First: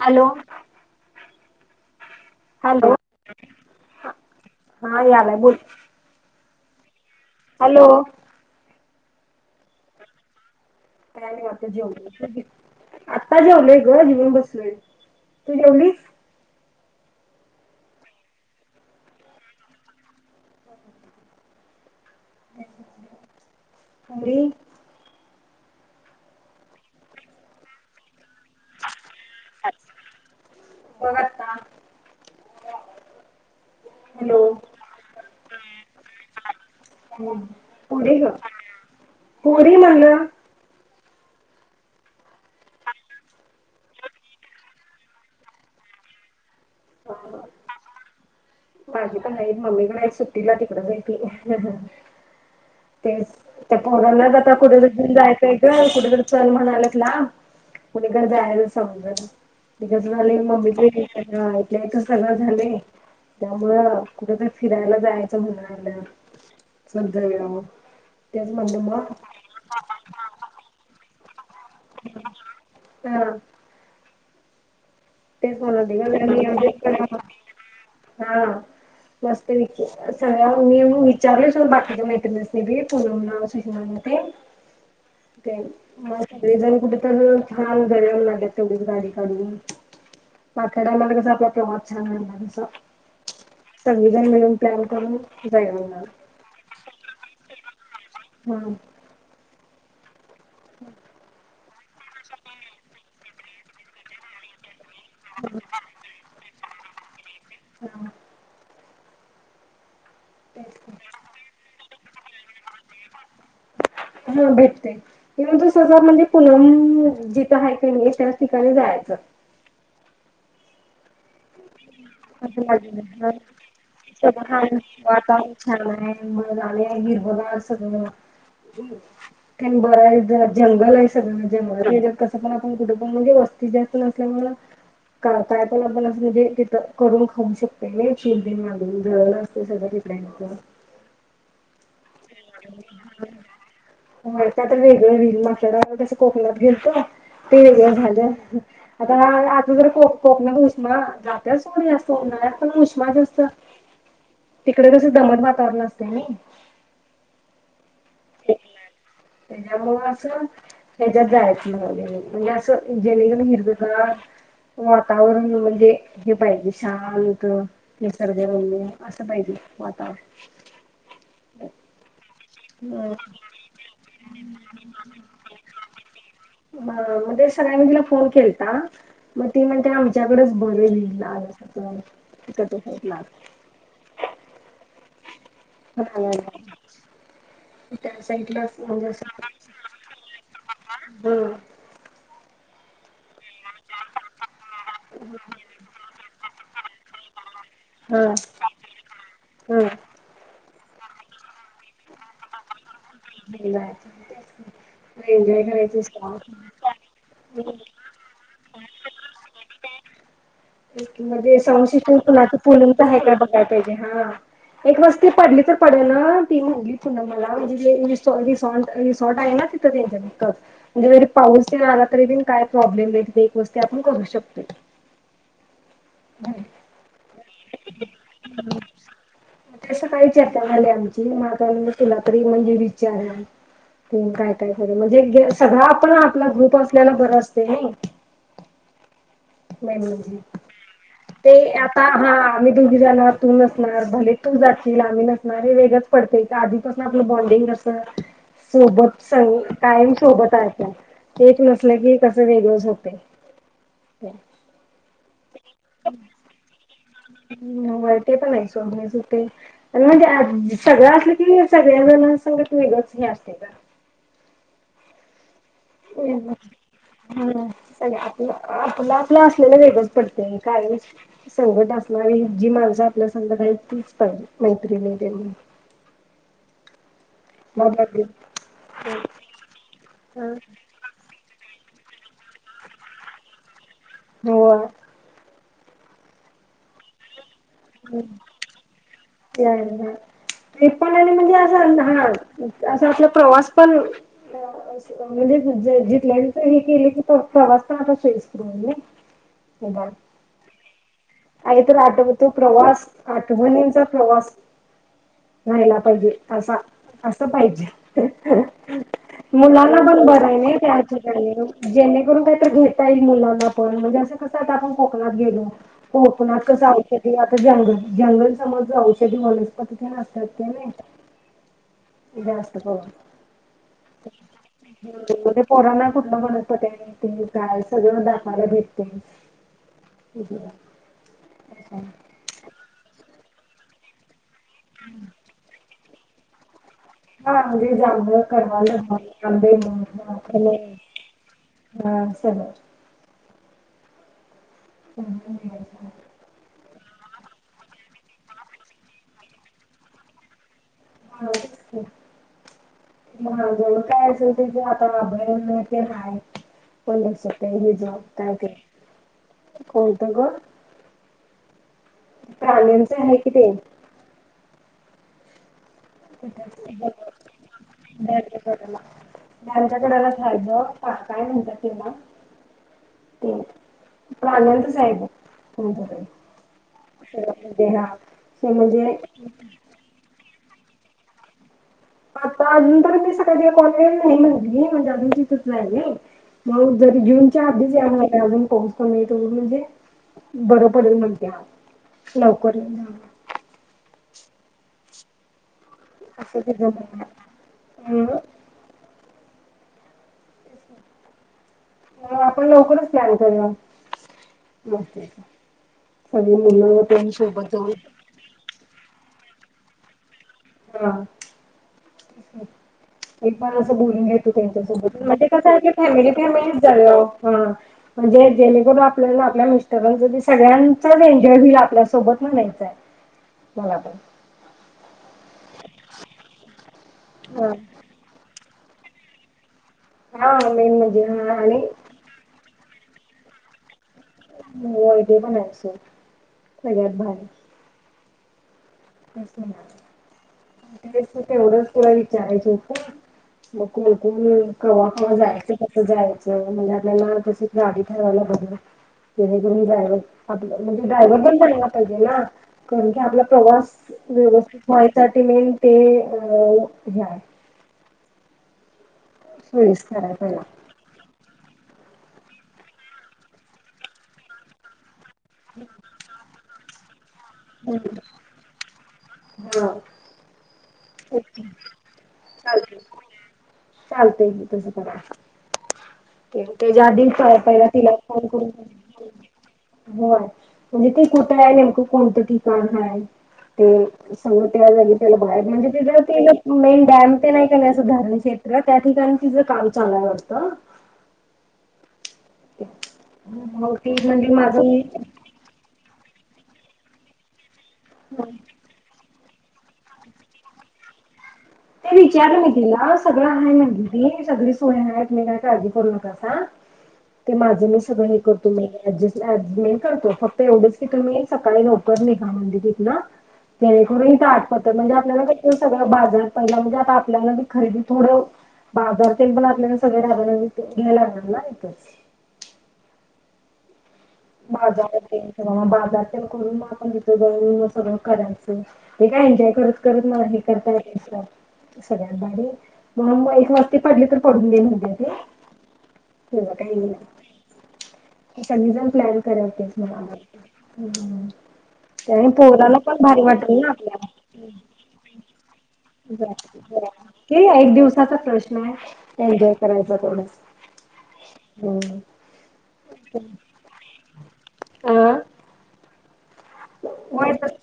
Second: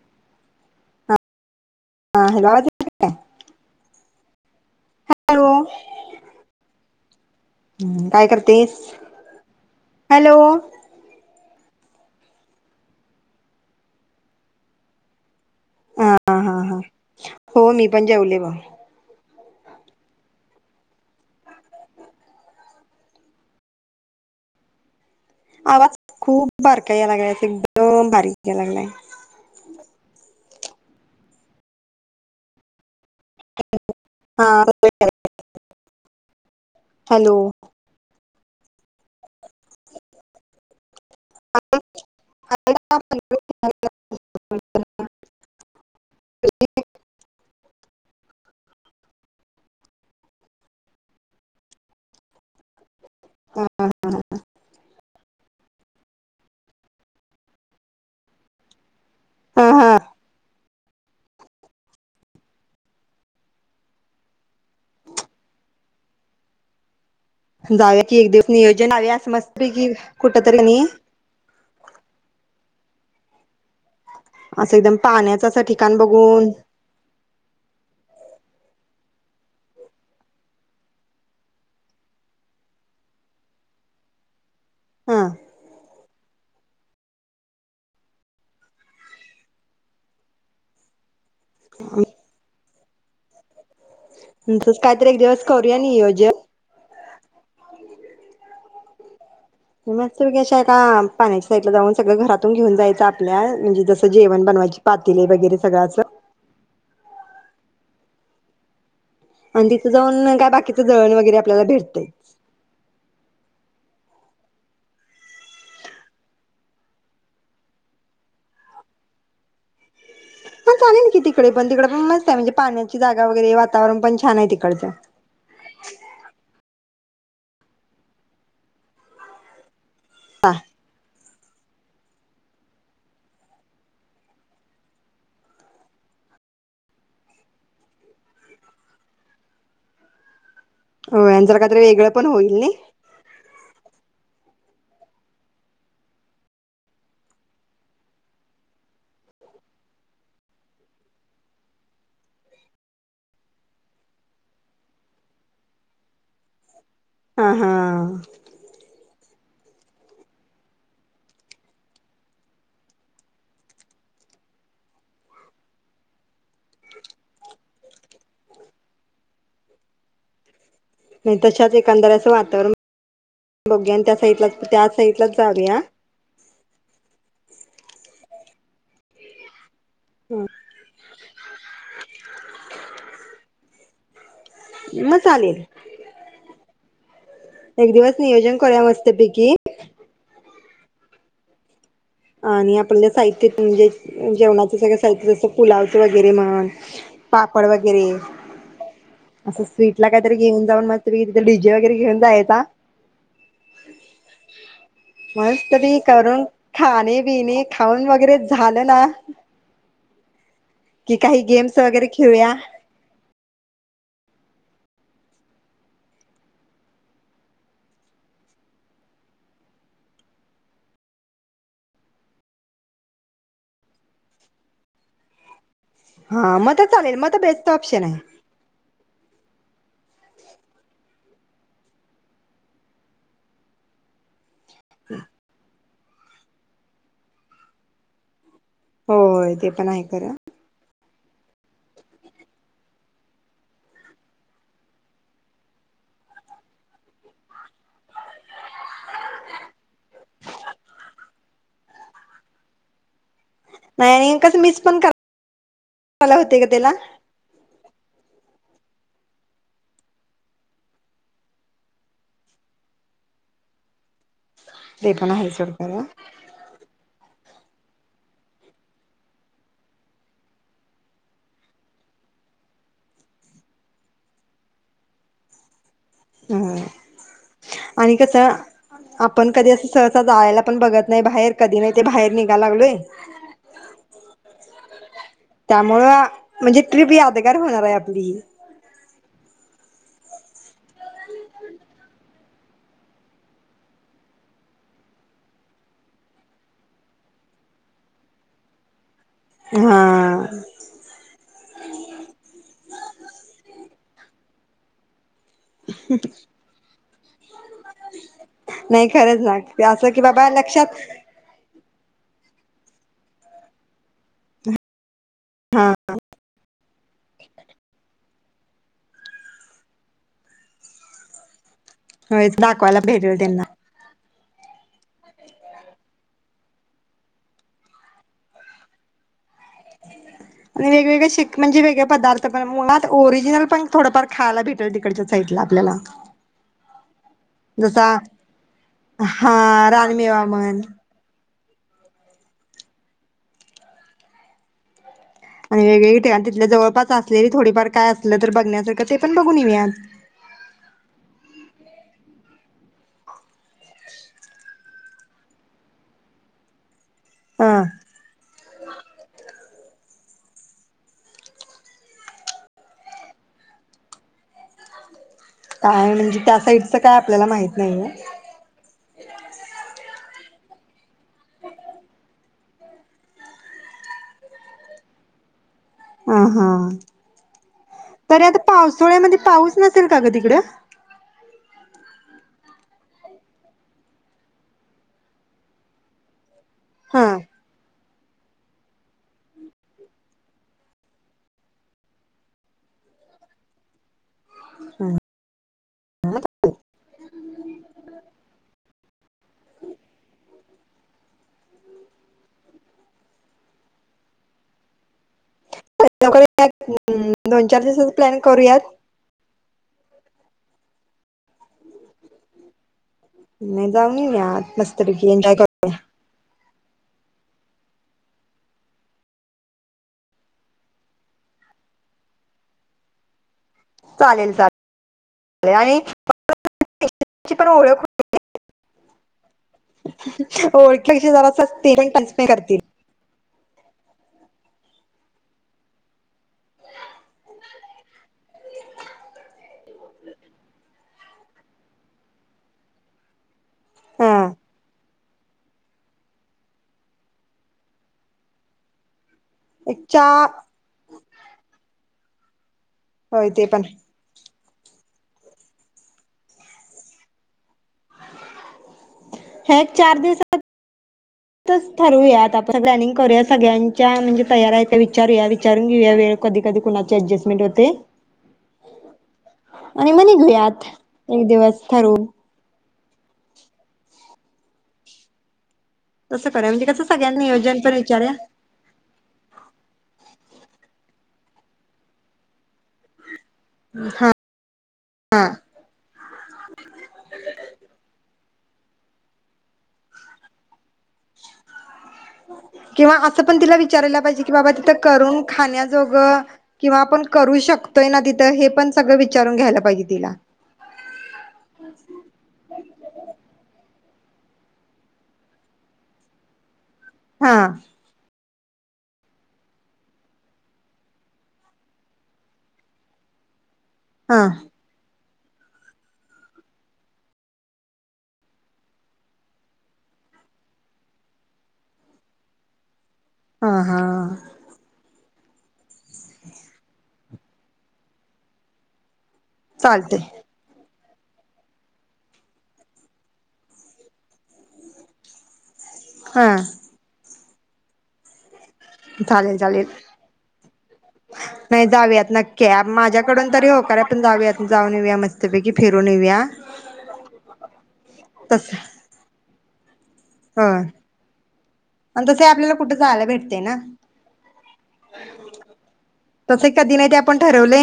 Hello. हा hello आज [unintelligible] राज हा याला. बोल हॅलो काय करतेस? हॅलो. का म आता जेवल ग जेवून बसलोय तू जेवलीस? हो मी पण जेवले ब अी [unintelligible] आवाज खूप बारीक याय लागलाय एकदम बारीक याय लागलाय. बघता. हा. [unintelligible] हॅलो हम्म पुढे ग फोडीन म्हणलं. [unintelligible] ह माझी पण नाहीत मम्मीकड आहित सुट्टीला तिकडच आहीत ती. तेच ते पोरनाच [unintelligible] जाता कुठे तरी जायचंय का कुठ तर चल म्हणाल्यात लांब कुणीकड जायाच हा हा समजना [unintelligible] झाले मम्मी नाही तुझं सगळं झालंय त्यामुळं कुठ तरी फिरायला जायचं म्हणाल्यात. जाऊया कि एक दिवस नियोजन लावूया अस मस्तपैकी कुठतरीकणी हा असं एकदम [unintelligible] पाण्याचं असं ठिकाण बघून नियोजन करन हा मस्तपैकी सगळ्या मी मी विचारले सुद्धा बाकीच्या मैत्रिणीसनी [unintelligible] ते हा ते म सगळीजण कुठ तर छान जाऊया म्हणालेत तेवढीच गाडी काढून [unintelligible] कस आपला प्रवास छान होणार आस सगळीजण मिळून तसंच प्लॅन काहीतरी करून एक दिवस जाऊया करूया महाणलो नियोजन हू तुम्हा [unintelligible] पाण्याची साईटला जाऊन सगळ घरातून घेवून जायचं आपल्या म्हणजे जसं जेवण बनवायची पातीले वगैरे सगळ आस हा आणि ती थ जाऊन काय तेच बाकीचं जळण की वगैरे आपल्याला भेटंतय [inaudible] हा भेटतय [unintelligible] म्हणजे पुनम जिथ हायकणी त्याच ठिकाणी जायाचं हा चालेल कि तिकडे पण कड आजूबाजूला पण [unintelligible] छान आहे तिकडचं. वातावरण छान हाय म्हणाले हिरवगार सगळं बर आहे जंगल आहे स म्हणजे रेल्वेत कस पण आपण कुठे पण म्हणजे वस्ती जास्त नसल्यामुळे करता येत आपण आसं म्हणजे तिथं करून खाऊ शकते नी [unintelligible] जळन असतय सगळ जिथल्या इथं होय आणि जरा काय तरी वेगळं पण होईल नि काय तरी वेगळं होईल मागच्या वेळेस कस कोकणात गेलतो ते वेगळ झालं आता आता जर को कोकणात उष्मा जातय सोड हे आस उन्हाळ्यात पण उष्मा जास्त असत तिकडे जस दमट वातावरण असतय नी हा, हा [inaudible] त्याच्यामुळं असं हेज्यात जायचं न म्हणजे असं जेणेकरून हिरवगार वातावरण म्हणजे हे पाहिजे शांत निसर्गरम्य असं पाहिजे वातावरण नाही तशाच एकांंदराचं वाट तर बघूया त्या साईला त्या साइडलाच जाऊया. ह मध्ये सगळ्यांनी तिला फोन केलता मग ती म्हण ते आमच्याकडेच बरे ल अस त तू ना मग चालेल, एक दिवस त्या नियोजन साईडलाच करुया म्हणजे मस्तपैकी हम. आणि आपण ज्या साहित म्हणजे जेवणाचं सगळं साहित्य जसं पुलावचं वगैरे म्हण, पापड वगैरे हं असं स्वीट ला काहीतरी घेऊन जाऊन [unintelligible] डीजे वगैरे घेऊन जायचा. एन्जॉय एन्जॉय मस्त पैकी करायचचं का? करून खाणे, पिणे खाऊन वगैरे झालं ना कि काही म्हणजे, गेम्स वगैरे खेळूया [unintelligible] पोरींच हायं का बघायचं? हा एक वस्ती पडली तर पडे न ती म्हणली पुनम मला म्हणजे, रिसॉ- रिसॉर्ट आहे ना तिथं त्यांच्या तिथं म्हणजे जरी पाऊस आला तरी, काय प्रॉब्लेम नाही तिथे एक वस्ती आपण करू शकतोय. हा, मग तर चालेल, मग तर बेस्ट ऑप्शन आहे. ते सकाळी चर्चा झाली, आमची म आता तिला तरी म्हणजे विचारान की काय? [unintelligible] म्हणजे एकद सगळा आपण आपला ग्रुप असलेला बरा असतोय नाई? हो होय ते पण आहे खरं ते आता हां आम्ही दोघी जाणार तू नसणार भले तू जाशील आम्ही नसणार हे वेगळंच पडतंय गं आधीपासनं आपलं बॉन्डिंग कसं सोबत सई कायम सोबत असणार एक नसलं की कसं वेगळच होतंय. नाही आणि कसं मिस पण कर [unintelligible] हुतंय गं त्याला [inaudible] हम्म होय ते पण आहे सोडलेच होते आणि म्हणजे आद सगळं असलं की सगळ्याजणांसोबत वेगळंच हे असतंय गं ते पण आहे सोड. होय गं. [unintelligible] आपलं आपलं असलेलं वेगळच पडतंय कायम सोबत असणारी जी माणसं आपल्या संगट आहेत तीच पाहिजे मैत्रिणी तेन. [unintelligible] आणि कसं आपण कधी अस सहसा ह जायाला पण बघत नाही बाहेर कधी नाही ते बाहेर निघाय लागलोय होय होय. त्यामुळ म्हणजे ट्रीप या दगार होणार आहे आपली. ते पण आणि म्हणजे असं [unintelligible] असं आपला प्रवास पण अ अस म्हणजे [unintelligible] हे केलं की प प्रवास पण आता सोईस्कर होऊन जाईल. हा.... आणि तुला आठवतो तो प्रवास, आठवणींचा प्रवास. राहिला पाहिजे असा. असं पाहिजे. नाही खरंच ना मुलांना असं की पण बरं बाबा आहे नाही लक्षात त्या ठिकाणी जेणेकरून काही तरी घेता येईल मुलांना पण म्हणजे असं कसं आता आपण. तवा गेलो कोकनाथ कसाव शेती जंगल जंगल समोर जे औषधी वनस्पती ते असतात ते नाही जास्त दाखवायला भेटेल त्यांना प परा ना कुठलं म्हण पी काय सगळं दाखयला भेटतय ह आणि वेगवेगळे शिक म्हणजे वेगळे पदार्थ पण उन्हात ओरि... दिराला पण थोडफार खायाला भेट.... तिकडला आपल्याला [unintelligible] हा जसा हा रानमेवा म्हण सले आणि वेगळी त्या तिथंल्या जवळपास सासलेला थोडीफार काय असल तर बघण्यासारखं ते पण बघून येऊयात. हा ह जवळ काय असेल त्याचे हाताला अभयन ते हाय. पधरस ते हा हेजऊ त्याके कोणत ग प्राण्यांच हाय कि ते. काय म्हणजे त्या साईडच काय आपल्याला माहित नाहीये. झाझ काय म्हणतात तेव्हा ते प्राण्यांचं आहे बघ. कोणतं तरी अ हा, शहरामध्ये हा तर आता ते म्हणजे पावसाोळ्यामध्ये पाऊस नसेल का ग तिकडं? आता अजून तर मी सकाळच्या कॉलेज नायी म्हणली, म्हणजे अजून तिथंच राहिली. मग जरी हा जूनच्या आधीच या बाई. अजून पाऊस पण नाही म्हणजे बरं पडेल म्हणत्या, लवकर येऊन जा. अस सगळं जाईना. अ म आपण लवकरच प्लॅन करु या लवकरात दोन चार दिवसाचा प्लॅन करूयात. हा. एक पण नाही असं जाऊन बोरिंग होत येऊयात त्यांच्यासोबत मस्तपैकी म्हणजे एन्जॉय कसं करू की फॅमिली फॅमिली हॅलो हा म्हणजे जेणेकरून आपल्याला आपल्या मिस्टरांच सगळ्यांचाच एन्जॉय होईल आपल्यासोबत म्हणायचाय चालेल चाले आणि पण ओळख हा हा मेन ओळखलं म्हणजे की जरा हा आणि ते टचपी करती हा ते पण आहे सर सगळ्यात भारी स ते तेवढंच तुला विचारायचं होतं मग कोण हा कोण कव्हा कव्हा जायचं कसं जायचं म्हणजे आपल्याला तशी गाडी ठरावायला बर जेणेकरून एक ड्रायव्हर चा आपल म्हणजे ड्रायव्ह पण पहिजे ना कारण की आपला होय ते पण प्रवास व्यवस्थित व्हायसाठी मेन ते अ हे आहे ह एक चार सोयीस्कर आहे पहिला. दिवसातच ठरूयात आपण प्लॅनिंग करूया सगळ्यांच्या म्हणजे तयार आहेत त्या विचारू या विचारून घेऊ या वेळ कधी कधी कुणाची अऍडजस्टमेंट होते. हा आणि मग निघुया अथ एक दिवस ठरू चालतय की तस करायच तसं करूया म्हणजे त्याच्या कसं आधी सगळ्यांना नियोजन पहिले पण तिला विचारूया कॉल करू ह म्हणजे ती कुठ आहे नेमकं कोणतं ठिकाण हाय ते हा सगं तयार झाली त्याला हा बाहेर म्हणजे तिकडे ते मेन डॅम ते नाही का असं धारणशेत त्या ठिकाणी तिचं काम चालुय वाटतं. किंवा असं पण तिला मग ती विचारायला पाहिजे म्हणली कि बाबा माझं तिथं करून खाण्याजोगं किंवा आपण करू शक तोय ना तिथ हे, पण सगळ विच विचारून घ्यायला पाहिजे तिला ते विचारल मी तिला सगळं आहे म्हणली. सगळी सोय आहे. तुम्ही काय काळजी करू नकोसा ते हा माझं मी सगळं मी करते. मी ऍडजेस्टमेंट करतो फक्त एवढेच की तुम्ही सकाळी लवकर निघा म्हणजे तिथन जणेकरून हा आठपातोर म्हणजे सगळं बाजार पहिला म्हणजे आता आपल्यालाी खरेदी थोडं बाजार ते पण आपल्याला सगळे रा घ्यायला लागणार इथच ह हा माझावर म [unintelligible] [unintelligible] म सगळं करायचं [unintelligible] हे काय एन्जॉय करत चालतंय करत मला हे करताय. सगळ्यभारी म्हणून मग‌ एक वस्ती पडली तर पडून देन म्हणताय हा तो. [unintelligible] अचछा [inaudible] प्लॅन चालेल चालेल करवतेस म नाही जाऊयात नक्की आप पोराला पण भारी माझ्याकडून तरी वाटेल ना होकार आहे आपल्या पण जाऊयात जाऊन येऊया मस्तपैकी फिरून येऊया एक दिवसाचा प्रश्न आहे. ह बराय [unintelligible] ह आणि तस ही आपल्याला कुठे जायाला भेटते ना, आ तसे कधी नाही, ते आपण ठरवले.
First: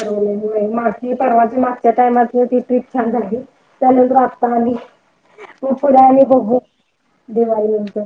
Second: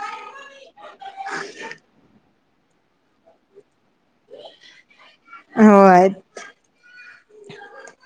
ठरवले होय मागच्या, परवाच्या, मागच्या टायमात म ती ट्रिप छान झाली. त्यानंतर आता आली, मग पुढे होय आली बघू, दिवाळी नंतर.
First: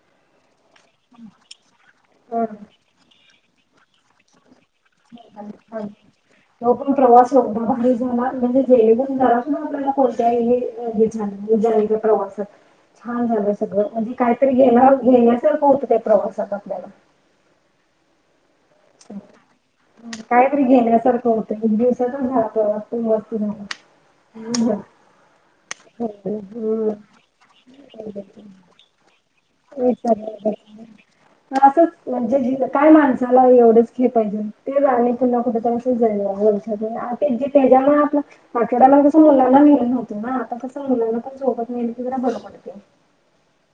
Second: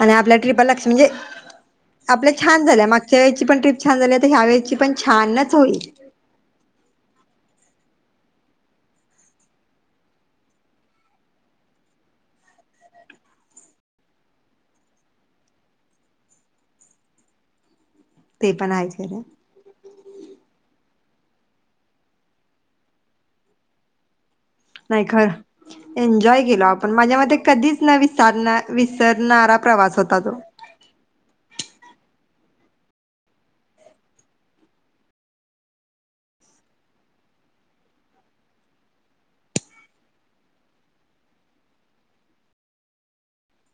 आणि आपल्या ट्रीपा लक्ष्य म्हणजे आपल्या छान झाल्या मागच्या वेल पण ट्रीप छान झाली. आता ह्यावेळेची पण प्रवास एवढा भारी झाला म्हणजे झेलेून झाला आपल्याला कोणत्याही झालं प्रवासात छान झालं सगळं म्हणजे कायतरी घेण्या घेण्यासारखं होत त्या प्रवासात आपल्याला ते पण आहे खरं कायतरी घेण्यासारखे होत एक दिवसातच राहतो वस्ती नाही खर एन्जॉय केल आपण, हम्म. माझ्या मते कधीच ना विसर विसरणारा प्रवास होता तो असंच म्हणजे [unintelligible]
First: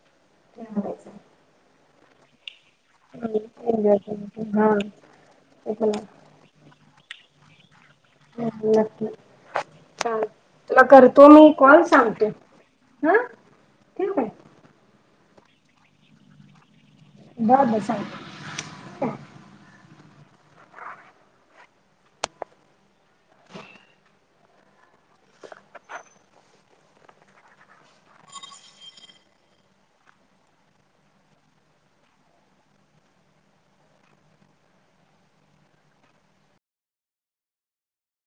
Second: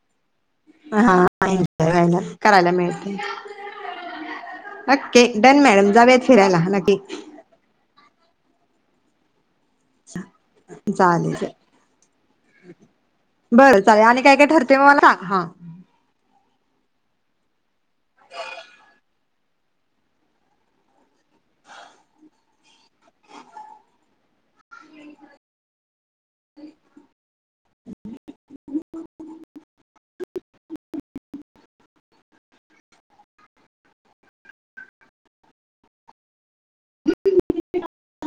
हा हायला [inaudible] करायला मिळते. ओके डन ते पण मॅडम, जाऊयात फिरायला नक्की. हा नक्की. चाल, तुला करतो चालेल मी कॉल सांगतो हा, बरं चालेल ठेऊ आणि काय? ठरते मग मला सांग हा बर बर हा त अटठड ण [unintelligible]